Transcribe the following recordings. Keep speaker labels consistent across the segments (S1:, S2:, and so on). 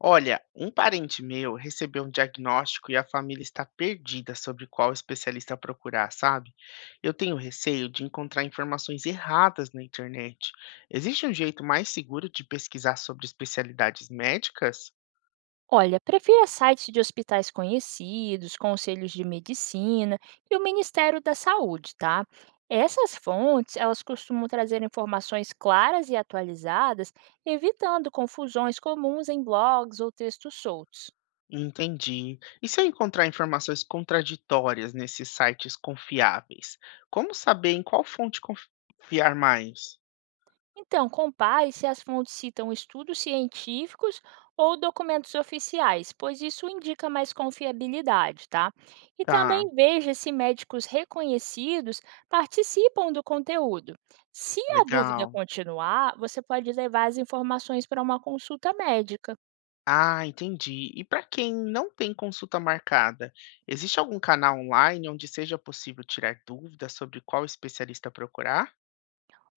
S1: Olha, um parente meu recebeu um diagnóstico e a família está perdida sobre qual especialista procurar, sabe? Eu tenho receio de encontrar informações erradas na internet. Existe um jeito mais seguro de pesquisar sobre especialidades médicas?
S2: Olha, prefira sites de hospitais conhecidos, conselhos de medicina e o Ministério da Saúde, tá? Essas fontes, elas costumam trazer informações claras e atualizadas, evitando confusões comuns em blogs ou textos soltos.
S1: Entendi. E se eu encontrar informações contraditórias nesses sites confiáveis? Como saber em qual fonte confiar mais?
S2: Então, compare se as fontes citam estudos científicos ou documentos oficiais, pois isso indica mais confiabilidade, tá? E
S1: Tá,
S2: também veja se médicos reconhecidos participam do conteúdo. Se a dúvida
S1: legal.
S2: continuar, você pode levar as informações para uma consulta médica.
S1: Ah, entendi. E para quem não tem consulta marcada, existe algum canal online onde seja possível tirar dúvidas sobre qual especialista procurar?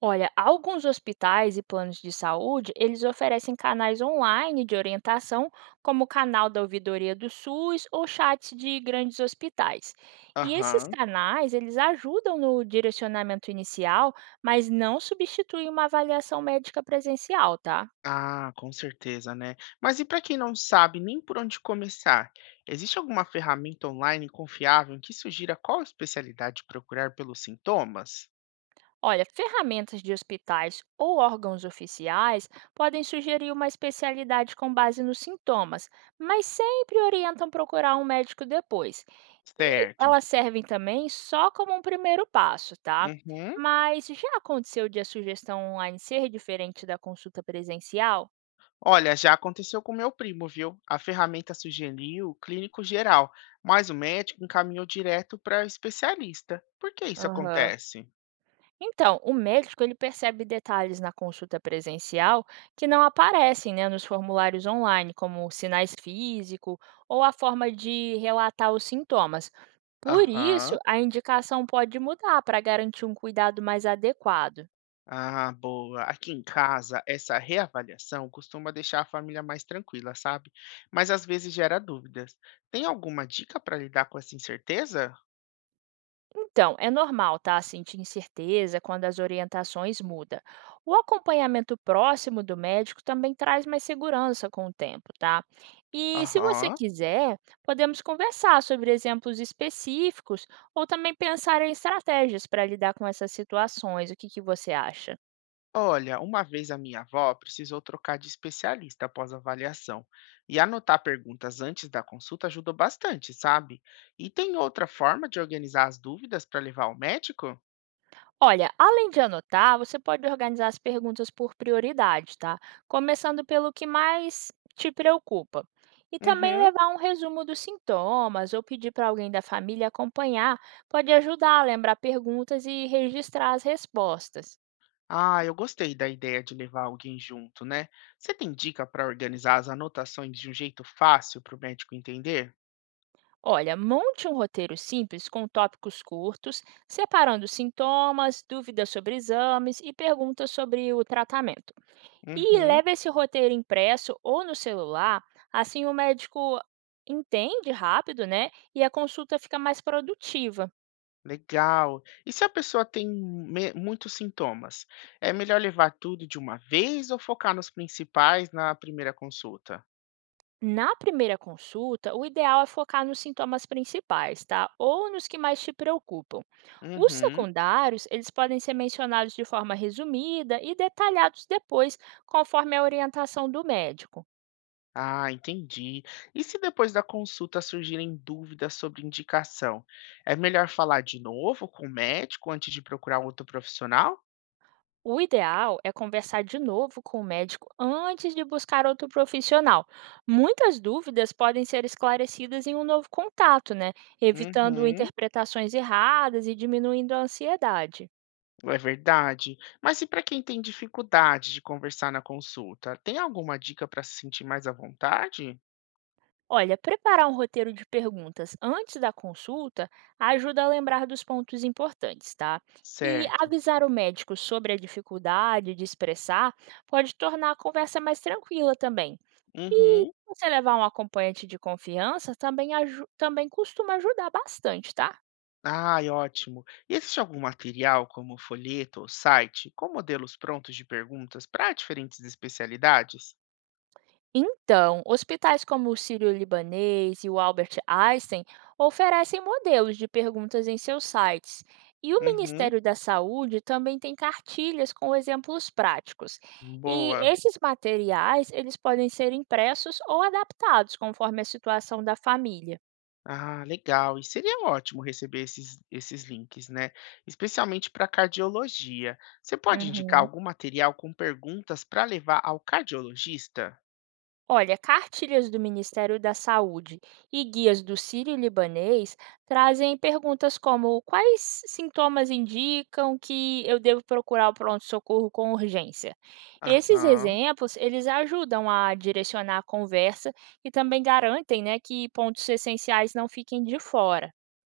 S2: Olha, alguns hospitais e planos de saúde, eles oferecem canais online de orientação, como o canal da ouvidoria do SUS ou chats de grandes hospitais. E esses
S1: Aham.
S2: canais, eles ajudam no direcionamento inicial, mas não substituem uma avaliação médica presencial, tá?
S1: Ah, com certeza, né? Mas e para quem não sabe nem por onde começar, existe alguma ferramenta online confiável que sugira qual especialidade procurar pelos sintomas?
S2: Olha, ferramentas de hospitais ou órgãos oficiais podem sugerir uma especialidade com base nos sintomas, mas sempre orientam procurar um médico depois. E
S1: Certo.
S2: elas servem também só como um primeiro passo, tá?
S1: Uhum.
S2: Mas já aconteceu de a sugestão online ser diferente da consulta presencial?
S1: Olha, já aconteceu com meu primo, viu? A ferramenta sugeriu o clínico geral, mas o médico encaminhou direto para especialista. Por que isso
S2: Aham.
S1: acontece?
S2: Então, o médico ele percebe detalhes na consulta presencial que não aparecem, né, nos formulários online, como sinais físicos ou a forma de relatar os sintomas. Por
S1: Aham.
S2: isso, a indicação pode mudar para garantir um cuidado mais adequado.
S1: Ah, boa. Aqui em casa, essa reavaliação costuma deixar a família mais tranquila, sabe? Mas às vezes gera dúvidas. Tem alguma dica para lidar com essa incerteza?
S2: Então, é normal, tá? Sentir incerteza quando as orientações mudam. O acompanhamento próximo do médico também traz mais segurança com o tempo, tá? E se você
S1: Aham.
S2: quiser, podemos conversar sobre exemplos específicos ou também pensar em estratégias para lidar com essas situações. O que que você acha?
S1: Olha, uma vez a minha avó precisou trocar de especialista após a avaliação, e anotar perguntas antes da consulta ajudou bastante, sabe? E tem outra forma de organizar as dúvidas para levar ao médico?
S2: Olha, além de anotar, você pode organizar as perguntas por prioridade, tá? Começando pelo que mais te preocupa. E também
S1: Uhum.
S2: levar um resumo dos sintomas ou pedir para alguém da família acompanhar pode ajudar a lembrar perguntas e registrar as respostas.
S1: Ah, eu gostei da ideia de levar alguém junto, né? Você tem dica para organizar as anotações de um jeito fácil para o médico entender?
S2: Olha, monte um roteiro simples com tópicos curtos, separando sintomas, dúvidas sobre exames e perguntas sobre o tratamento. E
S1: Uhum,
S2: leva esse roteiro impresso ou no celular, assim o médico entende rápido, né? E a consulta fica mais produtiva.
S1: legal. E se a pessoa muitos sintomas? É melhor levar tudo de uma vez ou focar nos principais na primeira consulta?
S2: Na primeira consulta, o ideal é focar nos sintomas principais, tá? Ou nos que mais te preocupam. Os
S1: Uhum.
S2: secundários, eles podem ser mencionados de forma resumida e detalhados depois, conforme a orientação do médico.
S1: Ah, entendi. E se depois da consulta surgirem dúvidas sobre indicação, é melhor falar de novo com o médico antes de procurar outro profissional?
S2: O ideal é conversar de novo com o médico antes de buscar outro profissional. Muitas dúvidas podem ser esclarecidas em um novo contato, né? Evitando
S1: Uhum,
S2: interpretações erradas e diminuindo a ansiedade.
S1: é verdade. Mas e para quem tem dificuldade de conversar na consulta, tem alguma dica para se sentir mais à vontade?
S2: Olha, preparar um roteiro de perguntas antes da consulta ajuda a lembrar dos pontos importantes, tá? E
S1: Certo.
S2: avisar o médico sobre a dificuldade de expressar pode tornar a conversa mais tranquila também. E
S1: Uhum.
S2: você levar um acompanhante de confiança também aju também costuma ajudar bastante, tá?
S1: Ai, ótimo. E existe algum material, como folheto ou site, com modelos prontos de perguntas para diferentes especialidades?
S2: Então, hospitais como o Sírio-Libanês e o Albert Einstein oferecem modelos de perguntas em seus sites. E o
S1: Uhum.
S2: Ministério da Saúde também tem cartilhas com exemplos práticos. E
S1: Boa.
S2: esses materiais, eles podem ser impressos ou adaptados conforme a situação da família.
S1: Ah, legal. E seria ótimo receber esses links, né? Especialmente para cardiologia. Você pode indicar
S2: Uhum.
S1: algum material com perguntas para levar ao cardiologista?
S2: Olha, cartilhas do Ministério da Saúde e guias do Sírio-Libanês trazem perguntas como quais sintomas indicam que eu devo procurar o pronto-socorro com urgência? Esses
S1: Aham.
S2: exemplos, eles ajudam a direcionar a conversa e também garantem, né, que pontos essenciais não fiquem de fora.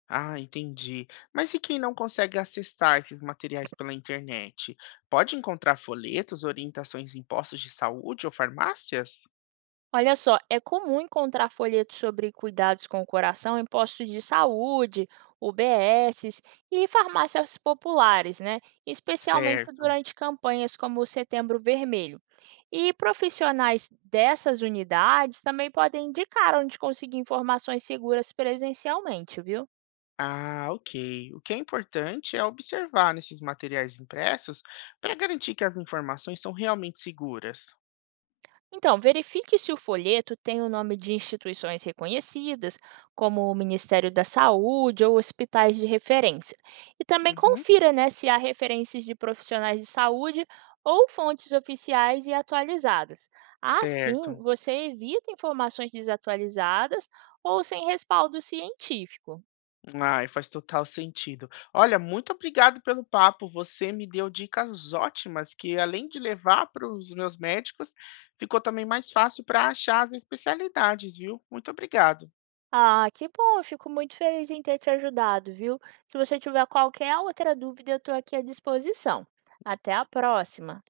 S1: Ah, entendi. Mas e quem não consegue acessar esses materiais pela internet? Pode encontrar folhetos, orientações em postos de saúde ou farmácias?
S2: Olha só, é comum encontrar folhetos sobre cuidados com o coração em postos de saúde, UBSs e farmácias populares, né? Especialmente
S1: Certo.
S2: durante campanhas como o Setembro Vermelho. E profissionais dessas unidades também podem indicar onde conseguir informações seguras presencialmente, viu?
S1: Ah, ok. O que é importante é observar nesses materiais impressos para garantir que as informações são realmente seguras.
S2: Então, verifique se o folheto tem o nome de instituições reconhecidas, como o Ministério da Saúde ou hospitais de referência. E também
S1: Uhum,
S2: confira, né, se há referências de profissionais de saúde ou fontes oficiais e atualizadas. Assim,
S1: certo.
S2: você evita informações desatualizadas ou sem respaldo científico.
S1: Ai, faz total sentido. Olha, muito obrigado pelo papo. Você me deu dicas ótimas que, além de levar para os meus médicos, ficou também mais fácil para achar as especialidades, viu? Muito obrigado.
S2: Ah, que bom, eu fico muito feliz em ter te ajudado, viu? Se você tiver qualquer outra dúvida, eu estou aqui à disposição. Até a próxima!